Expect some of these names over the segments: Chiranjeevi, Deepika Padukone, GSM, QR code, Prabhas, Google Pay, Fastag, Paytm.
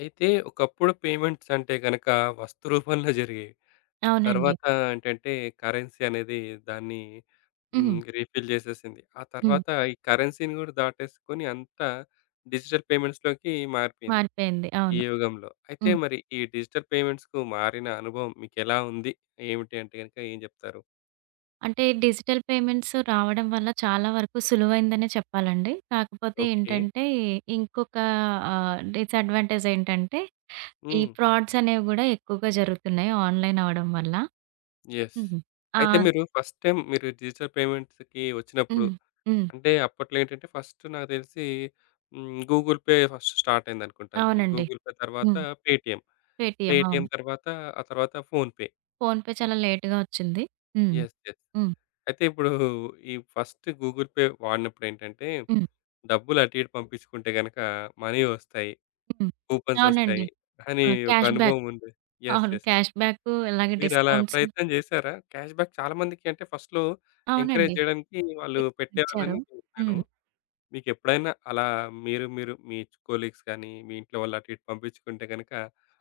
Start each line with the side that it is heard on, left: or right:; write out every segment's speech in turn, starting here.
left: అయితే ఒకప్పుడు పేమెంట్స్ అంటే గనక వస్తు రూపంలో జరిగేవి. ఆ
right: అవునండి.
left: తర్వాత ఏంటంటే కరెన్సీ అనేది దాన్ని
right: హ్మ్.
left: హ్మ్. రీఫిల్ చేసేసింది. ఆ
right: హ్మ్.
left: తర్వాత ఈ కరెన్సీని కూడా దాటేసుకొని అంతా డిజిటల్ పేమెంట్స్‌లోకి మారిపోయింది
right: మారిపోయింది.
left: ఈ
right: అవును.
left: యుగంలో. అయితే
right: హ్మ్.
left: మరి ఈ డిజిటల్ పేమెంట్స్‌కు మారిన అనుభవం మీకెలా ఉంది? ఏమిటి అంటే గనక ఏం చెప్తారు?
right: అంటే డిజిటల్ పేమెంట్స్ రావడం వల్ల చాలా వరకు సులువైందనే చెప్పాలండి. కాకపోతే
left: ఓకే.
right: ఏంటంటే ఇంకొక డిసడ్వాంటేజ్ ఏంటంటే ఈ
left: హ్మ్.
right: ఫ్రాడ్స్ అనేవి గూడా ఎక్కువగా జరుగుతున్నాయి ఆన్‌లైన్ అవ్వడం వల్ల.
left: యెస్.
right: హుహు. ఆ!
left: అయితే మీరు ఫస్ట్ టైమ్ మీరు డిజిటల్ పేమెంట్స్‌కి వచ్చినప్పుడు
right: హ్మ్. హ్మ్.
left: అంటే అప్పట్లో ఏంటంటే ఫస్ట్ నాకు తెలిసి హ్మ్. గూగుల్ పే ఫస్ట్ స్టార్ట్ అయిందనుకుంటా అంతే.
right: అవునండి.
left: గూగుల్ పే తర్వాత
right: హ్మ్.
left: పేటీఎం.
right: పేటీఎం
left: పేటీఎం
right: అవును.
left: తర్వాత ఆ తర్వాత ఫోన్‌పే.
right: ఫోన్‌పే చాలా లేట్‌గా వచ్చింది. హ్మ్.
left: యెస్. యెస్.
right: హ్మ్.
left: అయితే ఇప్పుడు ఈ ఫస్ట్ గూగుల్ పే వాడినప్పుడేంటంటే
right: హ్మ్.
left: డబ్బులు అటు ఇటు పంపించుకుంటే గనక మనీ వస్తాయి.
right: హ్మ్.
left: కూపన్స్
right: అవునండి.
left: వస్తాయి అని
right: ఆ!
left: ఒక
right: క్యాష్ బ్యాక్.
left: అనుభవం ఉంది. యెస్.
right: అవును.
left: యెస్.
right: క్యాష్ బ్యాకు ఇలాగే
left: మీరలా
right: డిస్కౌంట్స్
left: ప్రయత్నం చేశారా? క్యాష్‌బ్యాక్ చాలా మందికి అంటే ఫస్ట్‌లో ఎంకరేజ్
right: అవునండి.
left: చేయడానికి వాళ్ళు పెట్టేవాళ్ళని
right: ఇచ్చారు.
left: నేను విన్నాను.
right: హ్మ్.
left: మీకెప్పుడైనా అలా మీరు మీ కొలీగ్స్ కానీ, మీ ఇంట్లో వాళ్ళు అటు ఇటు పంపించుకుంటే గనక,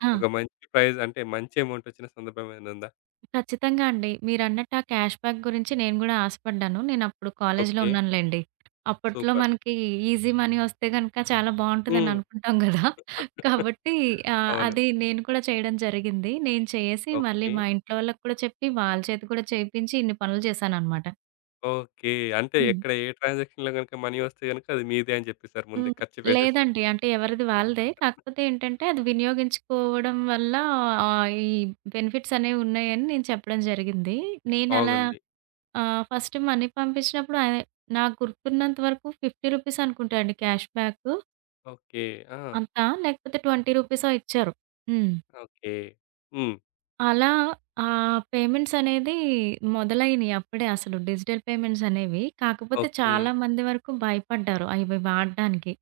right: ఆ!
left: ఒక మంచి ప్రైజ్ అంటే మంచి అమౌంట్ వచ్చిన సందర్భం ఏమైనా ఉందా?
right: ఖచ్చితంగా అండి. మీరన్నట్టు ఆ క్యాష్ బ్యాక్ గురించి నేను గూడా ఆశపడ్డాను. నేనప్పుడు కాలేజీలో
left: ఓకే.
right: ఉన్నానులెండి. అప్పట్లో
left: సూపర్.
right: మనకి ఈజీ మనీ వస్తే గనక చాలా బావుంటదని
left: హ్మ్.
right: అనుకుంటాం గదా! కాబట్టి
left: అవును.
right: అది నేను కూడా చేయడం జరిగింది. నేను చేసి మళ్ళీ
left: ఓకే.
right: మా ఇంట్లో వాళ్ళకి కూడా చెప్పి వాళ్ళ చేత కూడా చేపించి ఇన్ని పనులు చేశాననమాట.
left: ఓకే. అంటే
right: హ్మ్.
left: ఎక్కడ ఏ ట్రాన్సాక్షన్‌లో గనుక మనీ వస్తే గనుక అది మీదే అని చెప్పేసారు ముందే.
right: హ్మ్.
left: ఖర్చు చేసేసారు.
right: లేదండి. అంటే ఎవరిది వాళ్ళదే. కాకపోతే ఏంటంటే అది వినియోగించుకోవడం వల్ల ఈ బెనిఫిట్స్ అనేవి ఉన్నాయని నేను చెప్పడం జరిగింది. నేనలా
left: బాగుంది.
right: ఫస్ట్ మనీ పంపించినప్పుడు నాకు గుర్తున్నంత వరకు రూ. 50 అనుకుంటా అండి క్యాష్ బ్యాకు.
left: ఓకే. ఆ!
right: అంతా లేకపోతే రూ. 20 ఇచ్చారు. హ్మ్.
left: ఓకే. హ్మ్.
right: అలా ఆ పేమెంట్స్ అనేది మొదలైనయి అప్పుడే అసలు డిజిటల్ పేమెంట్స్ అనేవి. కాకపోతే
left: ఓకే.
right: చాలా మంది వరకు భయపడ్డారు అవి వాడడానికి.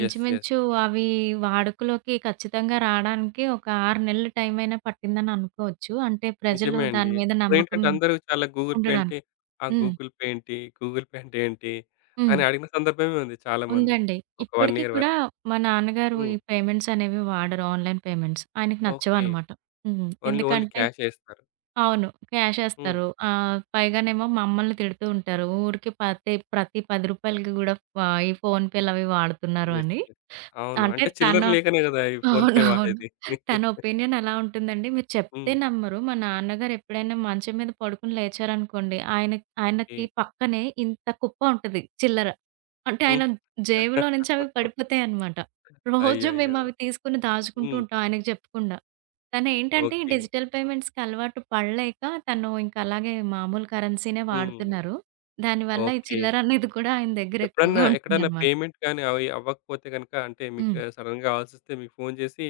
left: యెస్. యెస్.
right: ఇంచుమించు అవి వాడుకలోకి ఖచ్చితంగా రాడానికి ఒక 6 నెలలు టైమైనా పట్టిందని అనుకోవచ్చు. అంటే ప్రజలు
left: నిజమే అండి.
right: దాని మీద నమ్మకం
left: అప్పుడేంటంటే అందరూ చాలా గూగుల్ పే అంటే,
right: ఉండడానికి.
left: ఆ
right: హ్మ్.
left: గూగుల్ పే ఏంటి? గూగుల్ పే అంటే ఏంటి?
right: హ్మ్.
left: అని అడిగిన సందర్భమే ఉంది చాలామంది.
right: ఉందండి.
left: ఒక 1
right: ఇప్పటికి
left: ఇయర్
right: కూడా
left: వరకు.
right: మా నాన్నగారు
left: హ్మ్.
right: ఈ పేమెంట్స్ అనేవి వాడరు. Online payments. ఆయనకి
left: ఓకే.
right: నచ్చవనమాట. హ్మ్.
left: ఓన్లీ
right: ఎందుకంటే
left: క్యాషే ఇస్తారు.
right: అవును.
left: హ్మ్.
right: క్యాషేస్తారు. పైగానేమో మమ్మల్ని తిడుతూ ఉంటారు. ఊరికే ప్రతి రూ. 10కి కూడా ఈ ఫోన్‌పే‌లవి వాడుతున్నారు
left: యెస్.
right: అని.
left: యెస్. అవును.
right: అంటే
left: అంటే చిల్లర
right: తను
left: లేకనే గదా! ఈ ఫోన్ పే
right: అవునవును.
left: వాడేది.
right: తన ఒపీనియన్ ఎలా ఉంటుందండి, మీరు చెప్తే
left: హ్మ్.
right: నమ్మరు. మా నాన్నగారు ఎప్పుడైనా మంచం మీద పడుకొని లేచారనుకోండి,
left: ఓకే.
right: ఆయనకి పక్కనే ఇంత కుప్ప ఉంటది చిల్లర. అంటే
left: హ్మ్.
right: ఆయన జేబులో నుంచి అవి పడిపోతాయన్నమాట. రోజు
left: అయ్యయ్యో!
right: మేమవి తీసుకొని దాచుకుంటూ
left: హ్మ్.
right: ఉంటాం ఆయనకి చెప్పకుండా. తనేంటంటే ఈ
left: ఓకే.
right: డిజిటల్ పేమెంట్స్‌కి అలవాటు పడలేక తను ఇంక అలాగే మామూలు కరెన్సీనే
left: హ్మ్.
right: వాడుతున్నారు. దానివల్ల ఈ
left: ఓకే.
right: చిల్లర అనేది కూడా ఆయన దగ్గర
left: ఎప్పుడన్నా
right: ఎక్కువగా
left: ఎక్కడన్నా
right: ఉంటుందన్నమాట.
left: పేమెంట్ గాని అవి అవ్వకపోతే గనుక అంటే మీకు
right: హ్మ్.
left: సడెన్‌గా కావాల్సొస్తే మీకు ఫోను చేసి,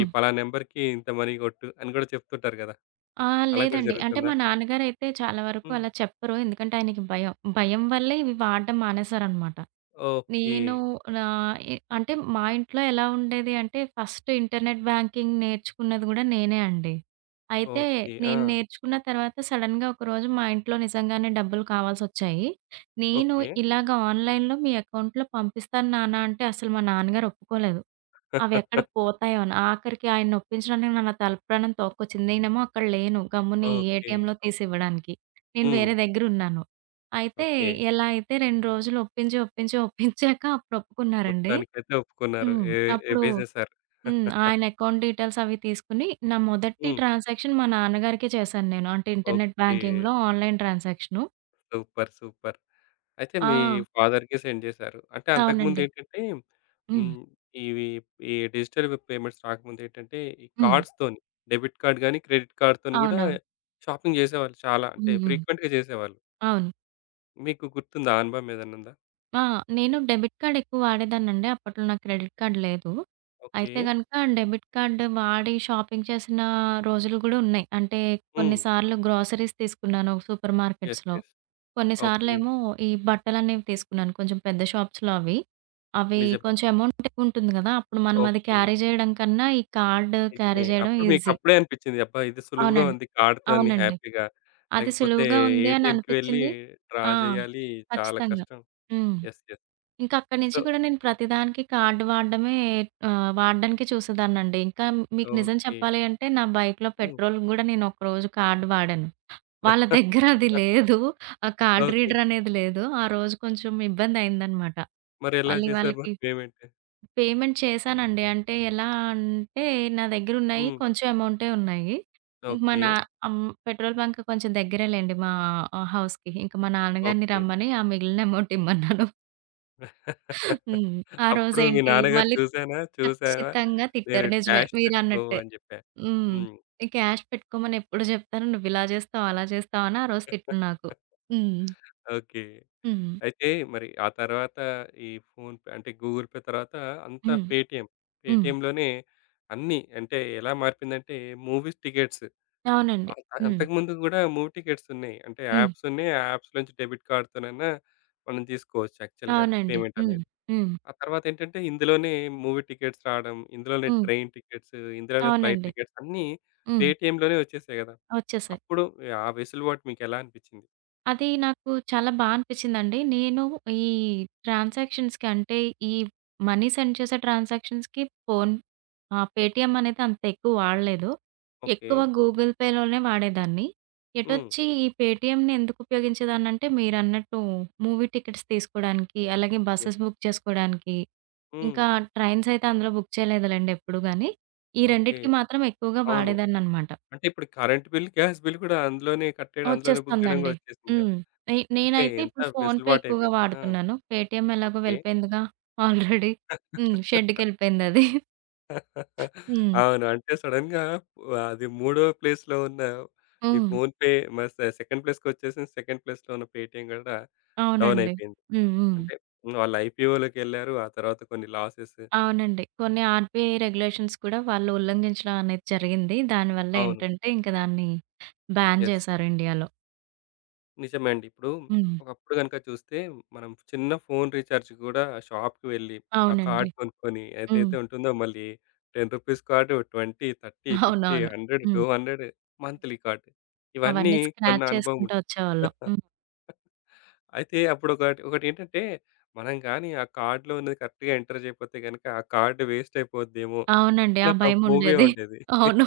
left: ఈ పలానా నంబర్‌కి ఇంత మనీ కొట్టు అని గూడా చెప్తుంటారు గదా!
right: ఆ!
left: అలా కూడా
right: లేదండి. అంటే
left: జరుగుతుందా?
right: మా నాన్నగారైతే చాలా వరకు
left: హ్మ్.
right: అలా చెప్పరు. ఎందుకంటే ఆయనకి భయం. భయం వల్లే ఇవి వాడడం మానేశారనమాట.
left: ఓకే.
right: నేను నా అంటే మా ఇంట్లో ఎలా ఉండేది అంటే ఫస్ట్ ఇంటర్నెట్ బ్యాంకింగ్ నేర్చుకున్నది గూడా నేనే అండి. అయితే
left: ఓకే. ఆ!
right: నేను నేర్చుకున్న తర్వాత సడెన్‌గా ఒకరోజు మా ఇంట్లో నిజంగానే డబ్బులు కావాల్సొచ్చాయి. నేను
left: ఓకే.
right: ఇలాగ ఆన్‌లైన్‌లో మీ అకౌంట్‌లో పంపిస్తాను నాన్న అంటే అసలు మా నాన్నగారు ఒప్పుకోలేదు. అవెక్కడ పోతాయోని. ఆఖరికి ఆయనొప్పించడానికి నా తలప్రాణం తోక్కొచ్చింది. నేనేమో అక్కడ లేను. గమ్ముని
left: ఓకే.
right: ఏటీఎంలో తీసివ్వడానికి. నేను
left: హ్మ్.
right: వేరే దగ్గరున్నాను. అయితే
left: ఓకే.
right: ఎలా అయితే 2 రోజులు ఒప్పించి, ఒప్పించి, ఒప్పించాక అప్పుడు ఒప్పుకున్నారండి.
left: మొత్తానికైతే ఒప్పుకున్నారు.
right: హ్మ్.
left: ఏ ఏ
right: అప్పుడు
left: వేసేసారు.
right: హ్మ్. ఆయన అకౌంట్ డీటెయిల్స్ అవి తీసుకొని నా మొదటి
left: హ్మ్.
right: ట్రాన్సాక్షన్ మా నాన్నగారికే చేశాను నేను. అంటే ఇంటర్నెట్
left: ఓకే.
right: బ్యాంకింగ్‌లో ఆన్‌లైన్ ట్రాన్సాక్షను.
left: సూపర్. సూపర్. అయితే
right: ఆ!
left: మీ ఫాదర్‌కే సెండ్ చేశారు. అంటే
right: అవునండి.
left: అంతకుముందేంటంటే
right: హ్మ్.
left: హ్మ్. ఇవి ఈ డిజిటల్ పేమెంట్స్ రాకముందేంటంటే ఈ
right: హ్మ్.
left: కార్డ్స్‌తోని డెబిట్ కార్డ్ గాని, క్రెడిట్ కార్డ్‌తోని గూడా
right: అవునవును.
left: షాపింగ్ చేసేవాళ్ళు చాలా. అంటే
right: హ్మ్. హ్మ్.
left: ఫ్రీక్వెంట్‌గా చేసేవాళ్ళు.
right: అవును.
left: మీకు గుర్తుందా? ఆ అనుభవం ఏదన్నుందా?
right: ఆ! నేను డెబిట్ కార్డ్ ఎక్కువ వాడేదాన్నండి. అప్పట్లో నాకు క్రెడిట్ కార్డ్ లేదు.
left: ఓకే.
right: అయితే గనక డెబిట్ కార్డ్ వాడి షాపింగ్ చేసిన రోజులు గూడా ఉన్నాయి. అంటే
left: హ్మ్.
right: కొన్నిసార్లు గ్రోసరీస్ తీసుకున్నాను సూపర్
left: యెస్.
right: మార్కెట్స్‌లో.
left: యెస్. ఓకే.
right: కొన్నిసార్లేమో ఈ బట్టలనేవి తీసుకున్నాను కొంచెం పెద్ద షాప్స్‌లో అవి. అవి
left: నిజమే.
right: కొంచెం అమౌంట్ ఎక్కువుంటుంది గదా! అప్పుడు మనం అది
left: ఓకే.
right: క్యారీ జేయడం కన్నా ఈ కార్డ్
left: నిజమే.
right: క్యారీ జేయడం
left: అప్పుడు
right: ఈజీ.
left: మీకప్పుడే అనిపిచ్చింది. అబ్బా! ఇది సులువుగా
right: అవునండి.
left: ఉంది కార్డ్‌తోని
right: అవునండి.
left: హ్యాపీగా.
right: అది
left: లేకపోతే
right: సులువుగా ఉంది అని
left: ఏటీఎంకి వెళ్ళి
right: అనిపిచ్చింది.
left: డ్రా
right: ఆ!
left: జేయాలి. చాలా
right: ఖచ్చితంగా.
left: కష్టం.
right: హ్మ్.
left: యెస్. యెస్.
right: ఇంకా అక్కడి
left: సో
right: నుంచి కూడా నేను ప్రతిదానికి కార్డ్ వాడడమే వాడడానికే చూసేదాన్నండి. ఇంకా మీకు నిజం
left: ఓకే.
right: చెప్పాలి అంటే నా బైక్‌లో
left: హ్మ్.
right: పెట్రోల్‌కి గూడా నేను ఒకరోజు కార్డ్ వాడాను. వాళ్ళ దగ్గర అది లేదు. ఆ కార్డ్
left: ఓకే.
right: రీడర్ అనేది లేదు. ఆ రోజు కొంచెం ఇబ్బందయిందనమాట.
left: మరెలా
right: మళ్ళీ
left: చేశారు
right: వాళ్ళకి
left: మరి పేమెంట్?
right: పేమెంట్ చేశానండి. అంటే ఎలా అంటే నా దగ్గరున్నాయి
left: హ్మ్.
right: కొంచెం అమౌంటే ఉన్నాయి. ఇంక మా
left: ఓకే.
right: నా ఆహ్, పెట్రోల్ బంక్ కొంచెం దగ్గరేలెండి మా హౌస్‌కి. ఇంక మా నాన్నగారిని
left: ఓకే.
right: రమ్మని ఆ మిగిలిన అమౌంట్ ఇమ్మన్నాను. హ్మ్. ఆ
left: అప్పుడు మీ
right: రోజేంటి
left: నాన్నగారు
right: మళ్ళీ
left: చూసానా చూసావా
right: ఖచ్చితంగా
left: నేను
right: తిట్టారు. నిజమే
left: క్యాష్ పెట్టుకో
right: మీరన్నట్టే.
left: అని జెప్పా.
right: హ్మ్.
left: హ్మ్.
right: ఈ క్యాష్ పెట్టుకోమని ఎప్పుడు జెప్తాను. నువ్విలా జేస్తావు, అలా జేస్తావు అని ఆ రోజు తిట్లు నాకు. హ్మ్.
left: ఓకే.
right: హ్మ్.
left: అయితే మరి ఆ తర్వాత ఈ ఫోన్‌పే అంటే గూగుల్ పే తర్వాత అంతా
right: హ్మ్.
left: పేటీఎం.
right: హ్మ్.
left: పేటీఎంలోనే అన్నీ అంటే ఎలా మారిపోయిందంటే మూవీస్ టికెట్స్
right: అవునండి.
left: అంత
right: హ్మ్.
left: అంతకుముందు గూడా మూవీ టికెట్స్ ఉన్నాయి. అంటే
right: హ్మ్.
left: యాప్స్ ఉన్నాయి. ఆ యాప్స్ నుంచి డెబిట్ కార్డ్‌తోనైనా మనం తీసుకోవచ్చు యాక్చువల్‌గా
right: అవునండి.
left: పేమెంట్
right: హ్మ్.
left: అనేది.
right: హ్మ్.
left: ఆ తర్వాతేంటంటే ఇందులోనే మూవీ టికెట్స్ రావడం, ఇందులోనే
right: హ్మ్.
left: ట్రైన్ టికెట్స్, ఇందులోనే ఫ్లైట్
right: అవునండి.
left: టికెట్స్ అన్నీ
right: హ్మ్.
left: పేటీఎంలోనే వచ్చేసాయి గదా!
right: ఒచ్చేసాయి.
left: అప్పుడు ఆ వెసులుబాటు మీకెలా అనిపిచ్చింది?
right: అది నాకు చాలా బా అనిపిచ్చిందండి. నేను ఈ ట్రాన్సాక్షన్స్‌కి అంటే, ఈ మనీ సెండ్ చేసే ట్రాన్సాక్షన్స్‌కి పేటీఎం అనేది అంత ఎక్కువ వాడలేదు.
left: ఓకే.
right: ఎక్కువ గూగుల్ పేలోనే వాడేదాన్ని.
left: హ్మ్.
right: ఎటొచ్చి ఈ పేటీఎంని ఎందుకు ఉపయోగించేదాన్నంటే, మీరన్నట్టు మూవీ టికెట్స్ తీసుకోడానికి, అలాగే బసెస్
left: యెస్.
right: బుక్ చేసుకోడానికి,
left: హ్మ్.
right: ఇంకా ట్రైన్స్ అయితే అందులో బుక్ చేయలేదులెండి ఎప్పుడు గాని. ఈ
left: ఓకే.
right: రెండిటికి మాత్రం ఎక్కువగా
left: అవును.
right: వాడేదాన్ననమాట.
left: అంటే ఇప్పుడు కరెంట్ బిల్, గ్యాస్ బిల్ గూడా అందులోనే కట్టేయడం, అందులోనే బుక్ జేయడం
right: వచ్చేస్తుందండి.
left: గూడా వచ్చేసింది గదా!
right: హ్మ్.
left: అంటే
right: నేనైతే
left: ఎంత
right: ఇప్పుడు ఫోన్‌పే ఎక్కువగా
left: వెసులుబాటయిపోయింది. ఆ!
right: వాడుతున్నాను. పేటీఎం ఎలాగో
left: ఓకే.
right: వెళ్ళిపోయిందిగా ఆల్రెడీ. హ్మ్. షెడ్‌కెళ్ళిపోయిందది. హ్మ్.
left: అవును. అంటే సడెన్‌గా అది మూడో ప్లేస్‌లో ఉన్న ఈ
right: హ్మ్.
left: ఫోన్‌పే మ సె సెకండ్ ప్లేస్‌కొచ్చేసింది. సెకండ్ ప్లేస్‌లో ఉన్న పేటీఎం కూడా డౌన్
right: అవునండి.
left: అయిపోయింది.
right: హ్మ్. హ్మ్.
left: అంటే వాళ్ళు ఐపీఓలోకెళ్లారు. ఆ తర్వాత కొన్ని లాసెస్
right: అవునండి. కొన్ని ఆర్‌బీఐ రెగ్యులేషన్స్ కూడా వాళ్ళు ఉల్లంఘించడం అనేది జరిగింది. దానివల్ల
left: అవును.
right: ఏంటంటే ఇంక దాన్ని బ్యాన్
left: యెస్.
right: చేశారు ఇండియాలో.
left: నిజమే అండి. ఇప్పుడు
right: హ్మ్.
left: ఒకప్పుడు గనుక చూస్తే మనం చిన్న ఫోన్ రీచార్జ్ కూడా షాప్‌కి వెళ్లి ఆ
right: అవునండి.
left: కార్డ్ కొనుక్కొని
right: హ్మ్.
left: ఎంతైతే ఉంటుందో మళ్ళీ రూ. 10 కార్డ్ 20, 30, 50,
right: అవునవును.
left: 100,
right: హ్మ్.
left: 200 మంత్లీ కార్డ్ ఇవన్నీ
right: అవన్నీ
left: కొన్న
right: స్క్రాచ్
left: అనుభవం
right: చేసుకుంటూ వచ్చేవాళ్ళం. హ్మ్.
left: అయితే అప్పుడొకటి ఒకటేంటంటే, మనం గాని ఆ కార్డ్‌లో ఉన్నది కరెక్ట్‌గా ఎంటర్ చేయకపోతే గనక, ఆ కార్డ్ వేస్ట్ అయిపోద్దేమో
right: అవునండి. ఆ
left: అనొక ఫోబియా
right: భయముండేది.
left: ఉండేది.
right: అవును.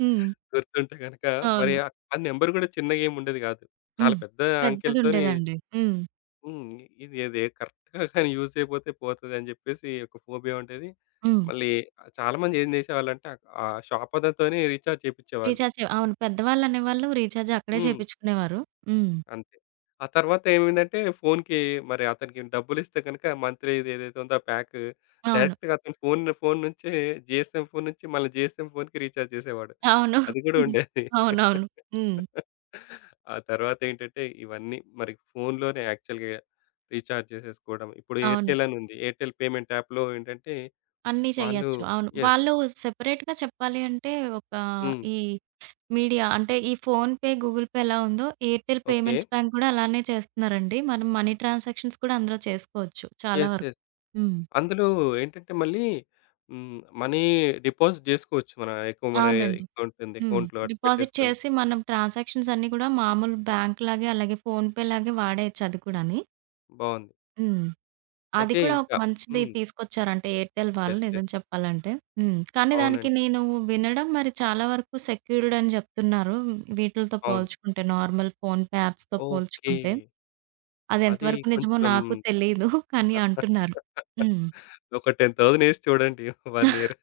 right: హ్మ్.
left: గుర్తుంటే గనక మరి
right: అవును.
left: ఆ నంబర్ గూడా చిన్నగేముండేది గాదు. చాలా
right: హ్మ్.
left: పెద్ద అంకెలతోని
right: పెద్దదుండేదండి. హ్మ్.
left: హ్మ్. ఇది ఇది కరెక్ట్‌గా కానీ యూజ్ చేయకపోతే పోతదని జెప్పేసి ఒక ఫోబియా ఉండేది.
right: హ్మ్.
left: మళ్ళీ చాలా మంది ఏం జేసేవాళ్ళంటే, ఆ షాపతనితోనే రీచార్జ్ చేపిచ్చేవాళ్ళు.
right: రీచార్జ్ చే అవును. పెద్దవాళ్ళనేవాళ్ళు రీచార్జ్ అక్కడే
left: హ్మ్.
right: చేపిచ్చుకునేవారు. హ్మ్.
left: అంతే. ఆ తర్వాత ఏమైందంటే ఫోన్‌కి మరి అతనికి డబ్బులిస్తే గనుక మంత్లీది ఏదైతే ఉందో ఆ ప్యాకు
right: అవును.
left: డైరెక్ట్‌గా అతని ఫోన్ ఫోన్ నుంచే జీఎస్ఎమ్ ఫోన్ నుంచి మళ్ళీ జీఎస్ఎమ్ ఫోన్‌కి రీచార్జ్ చేసేవాడు.
right: అవును.
left: అది గూడా ఉండేది.
right: అవునవును. హ్మ్.
left: ఆ తర్వాతేంటంటే ఇవన్నీ మరి ఫోన్‌లోనే యాక్చువల్‌గా రీచార్జ్ చేసేసుకోవడం. ఇప్పుడు
right: అవును.
left: ఎయిర్‌టెల్ అనుంది. ఎయిర్‌టెల్ పేమెంట్ యాప్‌లో ఏంటంటే
right: అన్నీ
left: వాళ్ళు
right: చెయ్యొచ్చు. అవును.
left: యెస్.
right: వాళ్ళు సెపరేట్‌గా చెప్పాలి అంటే ఒక
left: హ్మ్.
right: ఈ మీడియా అంటే ఈ ఫోన్‌పే, గూగుల్ పే ఎలా ఉందో ఎయిర్‌టెల్
left: ఓకే.
right: పేమెంట్స్ బ్యాంక్ కూడా అలానే చేస్తున్నారండి. మనం మనీ ట్రాన్సాక్షన్స్ కూడా అందులో చేసుకోవచ్చు చాలా
left: యెస్.
right: వరకు.
left: యెస్.
right: హ్మ్.
left: అందులో ఏంటంటే మళ్ళీ హ్మ్. మనీ డిపాజిట్ జేసుకోవచ్చు. మన ఎక్కువ మన
right: అవునండి.
left: అకౌంట్ ఉంది.
right: హ్మ్.
left: అకౌంట్‌లో అట్లా
right: డిపాజిట్
left: పెట్టేసుకొని.
right: చేసి మనం ట్రాన్సాక్షన్స్ అన్నీ కూడా మామూలు బ్యాంక్‌లాగే అలాగే ఫోన్‌పే లాగే వాడేయొచ్చు అది కూడాని.
left: బావుంది.
right: హ్మ్. అది
left: అయితే
right: కూడా ఒక
left: ఇంకా
right: మంచిది
left: హ్మ్.
right: తీసుకొచ్చారంటే ఎయిర్‌టెల్ వాళ్ళు
left: యెస్.
right: నిజం
left: యెస్.
right: చెప్పాలంటే. హ్మ్. కానీ దానికి
left: అవునండి.
right: నేను వినడం మరి చాలా వరకు సెక్యూర్డ్ అని చెప్తున్నారు. వీటిలతో
left: అవును.
right: పోల్చుకుంటే నార్మల్ ఫోన్‌పే యాప్స్‌తో
left: ఓకే.
right: పోల్చుకుంటే. అది
left: అది
right: ఎంతవరకు నిజమో
left: కొంచెం
right: నాకు తెలీదు. కానీ అంటున్నారు. హ్మ్.
left: ఒక 10,000 ఎసి చూడండి 1 ఇయర్.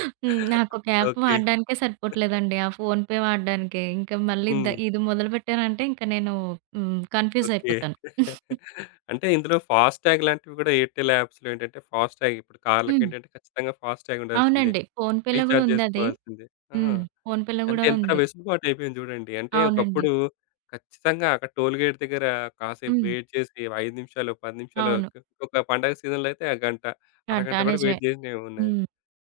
right: హ్మ్. నాకొక యాప్
left: ఓకే.
right: వాడడానికే సరిపోవట్లేదండి. ఆ ఫోన్‌పే వాడడానికే. ఇంకా మళ్ళీ
left: హ్మ్.
right: ఇది మొదలుపెట్టానంటే ఇంక నేను హ్మ్. Confuse
left: okay.
right: అయిపోతాను.
left: అంటే ఇందులో ఫాస్టాగ్ లాంటివి గూడా ఎయిర్‌టెల్ యాప్స్‌లో ఏంటంటే ఫాస్టాగ్ ఇప్పుడు
right: హ్మ్.
left: కార్లకేంటంటే ఖచ్చితంగా ఫాస్టాగ్ ఉండాల్సిందే.
right: అవునండి. ఫోన్‌పేలో గూడా
left: రీచార్జ్
right: ఉందది.
left: జేసుకోవాల్సిందే. ఆ!
right: హ్మ్. ఫోన్‌పేలో
left: అంటే
right: గూడా
left: ఎంత
right: ఉంది.
left: వెసులుబాటు అయిపోయింది చూడండి. అంటే
right: అవునండి.
left: ఒకప్పుడు ఖచ్చితంగా అక్కడ టోల్‌గేట్ దగ్గర కాసేపు
right: హ్మ్.
left: వెయిట్ చేసి 5 నిమిషాలు, 10 నిమిషాలు
right: అవును.
left: ఒక పండగ సీజన్‌లో అయితే ఆ గంట,
right: ఆ!
left: అరగంట కూడా
right: నిజమే.
left: వెయిట్ చేసినవి ఉన్నాయి.
right: హ్మ్.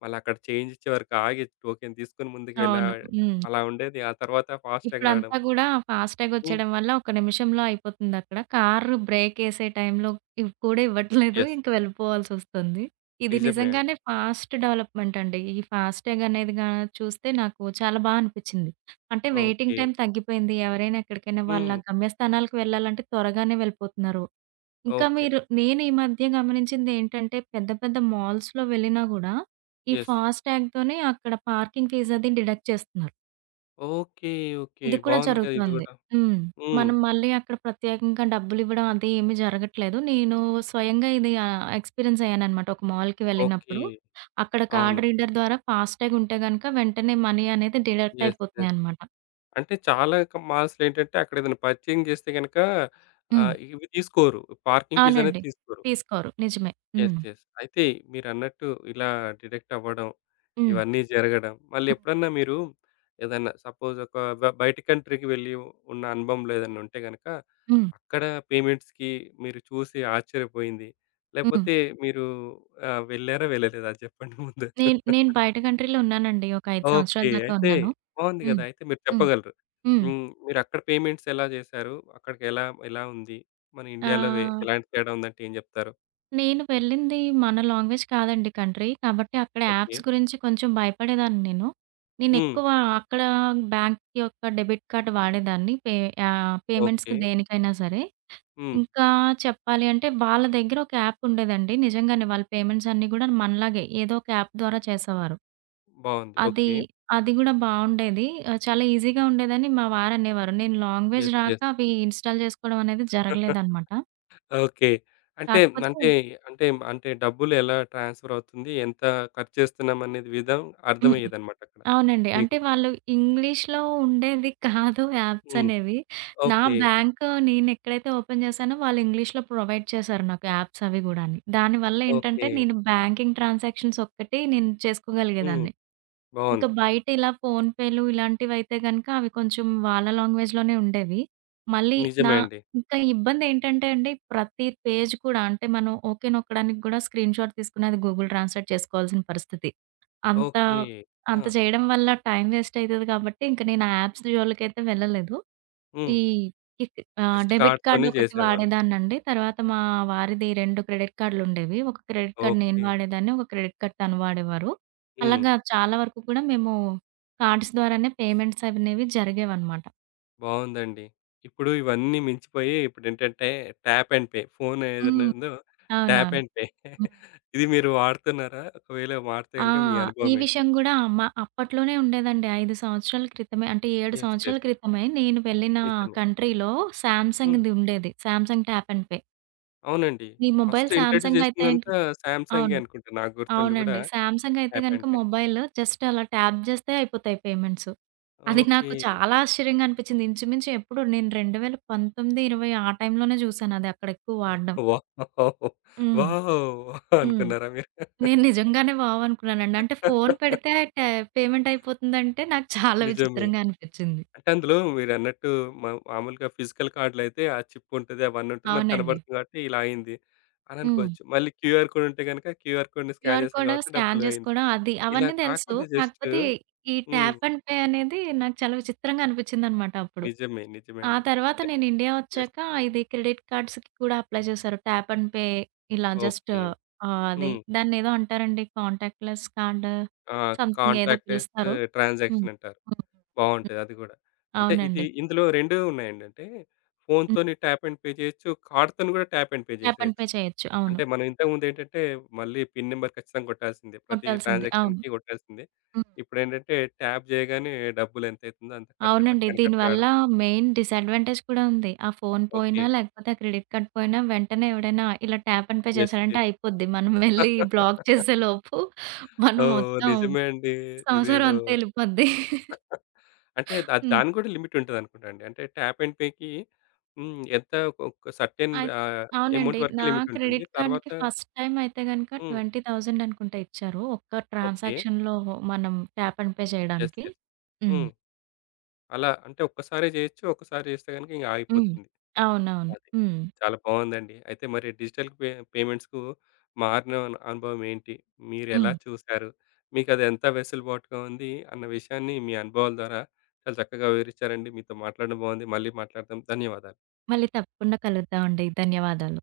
left: మళ్ళీ అక్కడ చేంజ్ ఇచ్చే వరకు ఆగి టోకెన్ తీసుకొని ముందుకు వెళ్ళా
right: అవును. హ్మ్.
left: అలా ఉండేది. ఆ తర్వాత ఫాస్టాగ్ రావడం.
right: ఇప్పుడంతా గూడా ఫాస్ట్‌టాగ్
left: హ్మ్.
right: వచ్చేయడం వల్ల ఒక నిమిషంలో అయిపోతుందక్కడ. కారు బ్రేకేసే టైంలో కూడా ఇవ్వట్లేదు.
left: యెస్.
right: ఇంక వెళ్ళిపోవాల్సొస్తుంది. ఇది
left: నిజమే అండి.
right: నిజంగానే ఫాస్ట్ డెవలప్‌మెంట్ అండి. ఈ ఫాస్ట్‌టాగ్ అనేది గా చూస్తే నాకు చాలా బా అనిపిచ్చింది. అంటే వెయిటింగ్
left: ఓకే.
right: టైమ్ తగ్గిపోయింది. ఎవరైనా ఎక్కడికైనా వాళ్ళ
left: హ్మ్.
right: గమ్యస్థానాలకు వెళ్ళాలంటే త్వరగానే వెళ్ళిపోతున్నారు. ఇంకా
left: ఓకే.
right: మీరు నేను ఈ మధ్య గమనించిందేంటంటే పెద్ద పెద్ద మాల్స్‌లో వెళ్ళినా గూడా ఈ
left: యెస్.
right: ఫాస్ట్‌టాగ్‌తోనే అక్కడ పార్కింగ్ ఫీజది డిడక్ట్ చేస్తున్నారు.
left: ఓకే. ఓకే.
right: ఇది కూడా
left: బాగుంది కదా! ఇది
right: జరుగుతుంది.
left: కూడా.
right: హ్మ్.
left: హ్మ్.
right: మనం మళ్ళీ అక్కడ ప్రత్యేకంగా డబ్బులివ్వడం అది ఏమీ జరగట్లేదు. నేను స్వయంగా ఇది ఎక్స్‌పీరియన్స్ అయ్యాననమాట. ఒక మాల్‌కి
left: ఓకే.
right: వెళ్ళినప్పుడు అక్కడ
left: అవును.
right: కార్డ్ రీడర్ ద్వారా ఫాస్ట్‌టాగ్ ఉంటే గనక వెంటనే మనీ అనేది డిడక్ట్
left: యెస్. యెస్.
right: అయిపోతున్నాయనమాట.
left: అంటే చాలా క మాల్స్‌లేంటంటే అక్కడేదైనా పర్చేయింగ్ చేస్తే గనక
right: హ్మ్.
left: ఆహ్, ఇవి తీసుకోరు. పార్కింగ్ ఫీజ్ అనేది
right: అవునండి.
left: తీసుకోరు.
right: తీసుకోరు. నిజమే.
left: యెస్.
right: హ్మ్.
left: యెస్. అయితే మీరన్నట్టు ఇలా డిడక్ట్ అవ్వడం,
right: హ్మ్.
left: ఇవన్నీ జరగడం, మళ్ళీ
right: హ్మ్.
left: ఎప్పుడన్నా మీరు ఏదన్నా సపోజ్ ఒక బ బయటి కంట్రీకి వెళ్ళి ఉన్న అనుభవంలో ఏదన్నా ఉంటే గనక,
right: హ్మ్.
left: అక్కడ పేమెంట్స్‌కి మీరు చూసి ఆశ్చర్యపోయింది.
right: హ్మ్.
left: లేకపోతే మీరు ఆహ్, వెళ్లారా? వెళ్ళలేదా? అది చెప్పండి ముందు.
right: నేను నేను బయట కంట్రీలో ఉన్నానండి. ఒక 5 సంవత్సరాల
left: ఓకే.
right: దాకా
left: అయితే
right: ఉన్నాను.
left: బావుంది గదా!
right: హ్మ్.
left: అయితే మీరు
right: హ్మ్.
left: చెప్పగలరు.
right: హ్మ్.
left: హ్మ్. మీరక్కడ పేమెంట్స్ ఎలా జేశారు? అక్కడికెలా ఎలా ఎలా ఉంది? మన ఇండియాలో వె
right: ఆహ్
left: ఎలాంటి తేడా ఉందంటే ఏం జెప్తారు?
right: నేను వెళ్ళింది మన లాంగ్వేజ్ కాదండి కంట్రీ. కాబట్టి అక్కడ
left: ఓకే.
right: యాప్స్ గురించి కొంచెం భయపడేదాన్ని నేను.
left: హ్మ్.
right: నేనెక్కువ అక్కడ బ్యాంక్ యొక్క డెబిట్ కార్డ్ వాడేదాన్ని.
left: ఓకే.
right: పేమెంట్స్‌కి దేనికైనా సరే.
left: హ్మ్.
right: ఇంకా చెప్పాలి అంటే వాళ్ళ దగ్గర ఒక యాప్ ఉండేదండి. నిజంగానే వాళ్ళ పేమెంట్స్ అన్నీ గూడా మనలాగే ఏదో ఒక యాప్ ద్వారా చేసేవారు.
left: బావుంది.
right: అది,
left: ఓకే.
right: అది గూడా బావుండేది. చాలా ఈజీగా ఉండేదని మా వారనేవారు. నేను లాంగ్వేజ్
left: యెస్.
right: రాక
left: యెస్.
right: అవి ఇన్‌స్టాల్ చేసుకోవడం అనేది జరగలేదనమాట.
left: ఓకే. అంటే,
right: కాకపోతే
left: అంటే, అంటే డబ్బులు ఎలా ట్రాన్స్‌ఫర్ అవుతుంది? ఎంత ఖర్చు చేస్తున్నాం అనేది విధం
right: హ్మ్.
left: అర్థమయ్యేదన్నమాట అక్కడ
right: అవునండి.
left: మీకు.
right: అంటే వాళ్ళు ఇంగ్లీష్‌లో ఉండేది కాదు యాప్స్
left: హ్మ్.
right: అనేవి. నా
left: ఓకే.
right: బ్యాంక్ నేనెక్కడైతే ఓపెన్ చేశానో వాళ్ళు ఇంగ్లీష్‌లో ప్రొవైడ్ చేశారు నాకు యాప్స్ అవి గూడాని. దానివల్ల
left: ఓకే.
right: ఏంటంటే నేను బ్యాంకింగ్ ట్రాన్సాక్షన్స్ ఒక్కటి నేను
left: హ్మ్.
right: చేసుకోగలిగేదాన్ని. ఇంకా
left: బావుంది.
right: బయట ఇలా ఫోన్‌పేలు ఇలాంటివైతే గనక అవి కొంచెం వాళ్ళ లాంగ్వేజ్‌లోనే ఉండేవి. మళ్ళీ నా
left: నిజమే అండి.
right: ఇంకా ఇబ్బందేంటంటే అండి ప్రతి పేజ్ కూడా అంటే మనం ఓకే నొక్కడానికి గూడా స్క్రీన్‌షాట్ తీసుకుని అది గూగుల్ ట్రాన్స్‌లేట్ చేసుకోవాల్సిన పరిస్థితి. అంత
left: ఓకే. ఆ!
right: అంత చేయడం వల్ల టైం వేస్ట్ అయితది కాబట్టి ఇంక నేను ఆ యాప్స్ జోలికైతే వెళ్ళలేదు.
left: హ్మ్.
right: ఈ ఆ!
left: జస్ట్
right: డెబిట్ కార్డ్
left: కార్డ్‌తోనే
right: ఒకటి
left: చేసేవాళ్ళు.
right: వాడేదాన్నండి. తర్వాత మా వారిది 2 క్రెడిట్ కార్డ్‌లుండేవి. ఒక క్రెడిట్ కార్డ్ నేను
left: ఓకే.
right: వాడేదాన్ని. ఒక క్రెడిట్ కార్డ్ తను వాడేవారు.
left: హ్మ్.
right: అలాగా చాలా వరకు కూడా మేము కార్డ్స్ ద్వారానే పేమెంట్స్ అనేవి జరిగేవన్నమాట.
left: బావుందండి. ఇప్పుడు ఇవన్నీ మించిపోయి ఇప్పుడేంటంటే ట్యాప్ అండ్ పే ఫోన్ ఏదైనా
right: హ్మ్.
left: ఉందో ట్యాప్
right: అవునవును.
left: And pay.
right: హ్మ్.
left: ఇది మీరు వాడుతున్నారా? ఒకవేళ వాడితే
right: ఆ!
left: గనుక మీ
right: ఈ
left: అనుభవం ఏంటి?
right: విషయం గూడా మా అప్పట్లోనే ఉండేదండి. 5 సంవత్సరాల క్రితమే అంటే 7
left: యెస్.
right: సంవత్సరాల
left: యెస్.
right: క్రితమే నేను వెళ్ళిన
left: నిజమే.
right: కంట్రీలో
left: హ్మ్.
right: సామ్‌సంగ్‌ది ఉండేది. Samsung tap and pay.
left: అవునండి.
right: మీ మొబైల్
left: ఫస్ట్ ఇంట్రొడ్యూస్
right: సామ్‌సంగ్ అయితే
left: చేసిందంతా సామ్‌సంగే
right: అవును.
left: అనుకుంటా నాకు గుర్తుండి కూడా
right: అవునండి. సామ్‌సంగ్ అయితే
left: ట్యాప్
right: గనక
left: అండ్ పే.
right: మొబైల్ జస్ట్ అలా ట్యాప్ జేస్తే అయిపోతాయి పేమెంట్స్. అది
left: ఓకే.
right: నాకు చాలా ఆశ్చర్యంగా అనిపించింది. ఇంచుమించు ఎప్పుడు నేను 2019, 20 ఆ టైంలోనే చూసాను అది అక్కడ ఎక్కువ వాడడం.
left: వావ్!
right: హ్మ్.
left: వావ్!
right: హ్మ్.
left: అనుకున్నారా మీరు?
right: నేను నిజంగానే వావ్ అనుకున్నానండి. అంటే ఫోన్ పెడితే పేమెంట్ అయిపోతుందంటే నాకు చాలా
left: నిజమే.
right: విచిత్రంగా అనిపించింది.
left: అంటే అందులో మీరన్నట్టు మా మామూలుగా ఫిజికల్ కార్డ్‌లయితే ఆ చిప్ ఉంటది. అవన్నీ ఉంటది. మనకు
right: అవునండి.
left: కనబడుతుంది కాబట్టి ఇలా అయింది అని
right: హ్మ్.
left: అనుకోవచ్చు. మళ్ళీ క్యూఆర్ కోడ్ ఉంటే గనుక క్యూఆర్ కోడ్‌ని స్కాన్
right: క్యూఆర్
left: చేసాం
right: కోడ్
left: కాబట్టి
right: స్కాన్
left: డబ్బులు అయింది.
right: చేసుకోవడం అది.
left: ఇలా
right: అవన్నీ తెలుసు.
left: కాకుండా జస్ట్
right: కాకపోతే ఈ
left: హ్మ్.
right: ట్యాప్ అండ్ పే అనేది నాకు చాలా విచిత్రంగా అనిపించిందనమాట అప్పుడు.
left: నిజమే. నిజమే
right: ఆ
left: అండి.
right: తర్వాత నేను ఇండియా
left: జస్ట్
right: వచ్చాక ఇది క్రెడిట్ కార్డ్స్‌కి కూడా అప్లై చేశారు. ట్యాప్ అండ్ పే ఇలా జస్ట్
left: ఓకే.
right: అది
left: హ్మ్.
right: దాన్నేదో అంటారండి. కాంటాక్ట్‌లెస్ కార్డ్
left: ఆ!
right: సంథింగ్ ఏదో
left: కాంటాక్ట్‌లెస్
right: పిలుస్తారు. హ్మ్.
left: ట్రాన్సాక్షన్ అంటారు.
right: హ్మ్. హ్మ్.
left: బావుంటది అది గూడా. అంటే ఇది
right: అవునండి.
left: ఇందులో 2 ఉన్నాయండి. అంటే
right: హ్మ్.
left: ఫోన్‌తోని ట్యాప్ అండ్ పే చేయొచ్చు. కార్డ్‌తోని కూడా tap and pay
right: tap and pay
left: చేసేయొచ్చు.
right: చేయొచ్చు. అవును.
left: అంటే మనం ఇంతకుముందేంటంటే, మళ్ళీ పిన్ నంబర్ ఖచ్చితంగా కొట్టాల్సిందే. ప్రతి
right: కొట్టాల్సింది. అవును. హ్మ్.
left: ట్రాన్సాక్షన్‌కి కొట్టాల్సిందే. ఇప్పుడేంటంటే, ట్యాప్ జేయగానే డబ్బులెంతైతుందో అంత కట్
right: అవునండి.
left: టక్కని కట్
right: దీనివల్ల
left: కావడం.
right: మెయిన్ డిసడ్వాంటేజ్ కూడా ఉంది. ఆ ఫోను
left: ఓకే.
right: పోయినా, లేకపోతే ఆ క్రెడిట్ కార్డ్ పోయినా, వెంటనే ఎవడైనా ఇలా ట్యాప్ అండ్ పే
left: యెస్.
right: చేశాడంటే
left: యెస్.
right: అయిపోద్ది. మనం వెళ్లి
left: ఓహ్!
right: బ్లాక్ చేసేలోపు మనం మొత్తం
left: నిజమే అండి.
right: సంవత్సరం
left: ఇదేదో
right: అంతా ఎళ్ళిపోద్ది.
left: అంటే దా
right: హ్మ్.
left: దానికి గూడా లిమిటుంటదనుకుంటా అండి. అంటే ట్యాప్ అండ్ పేకి హ్మ్. ఎంత ఒక సర్టెన్
right: అయి
left: ఆహ్,
right: అవునండి.
left: అమౌంట్ వరకే లిమిటుంటుంది.
right: క్రెడిట్
left: తర్వాత
right: కార్డ్‌కి ఫస్ట్ టైమ్ అయితే గనక
left: హ్మ్.
right: 20,000 అనుకుంటా ఇచ్చారు. ఒక్క
left: ఓకే.
right: ట్రాన్సాక్షన్‌లో మనం ట్యాప్ అండ్ పే
left: యెస్.
right: చేయడానికి.
left: యెస్.
right: హ్మ్.
left: హ్మ్. అలా అంటే ఒక్కసారే జేయొచ్చు. ఒక్కసారి జేస్తే గనుక ఇంక
right: హ్మ్.
left: ఆగిపోతుంది.
right: అవునవును.
left: అదే.
right: హ్మ్.
left: చాలా బావుందండి. అయితే మరి డిజిటల్ పే పేమెంట్స్‌కు మారిన అను అనుభవం ఏంటి? మీరెలా
right: హ్మ్.
left: చూసారు? మీకది ఎంత వెసులుబాటుగా ఉంది? అన్న విషయాన్ని మీ అనుభవాల ద్వారా చాలా చక్కగా వివరిచ్చారండి. మీతో మాట్లాడడం బాగుంది. మళ్ళీ మాట్లాడదాం. ధన్యవాదాలు.
right: మళ్ళీ తప్పకుండా కలుద్దామండి. ధన్యవాదాలు.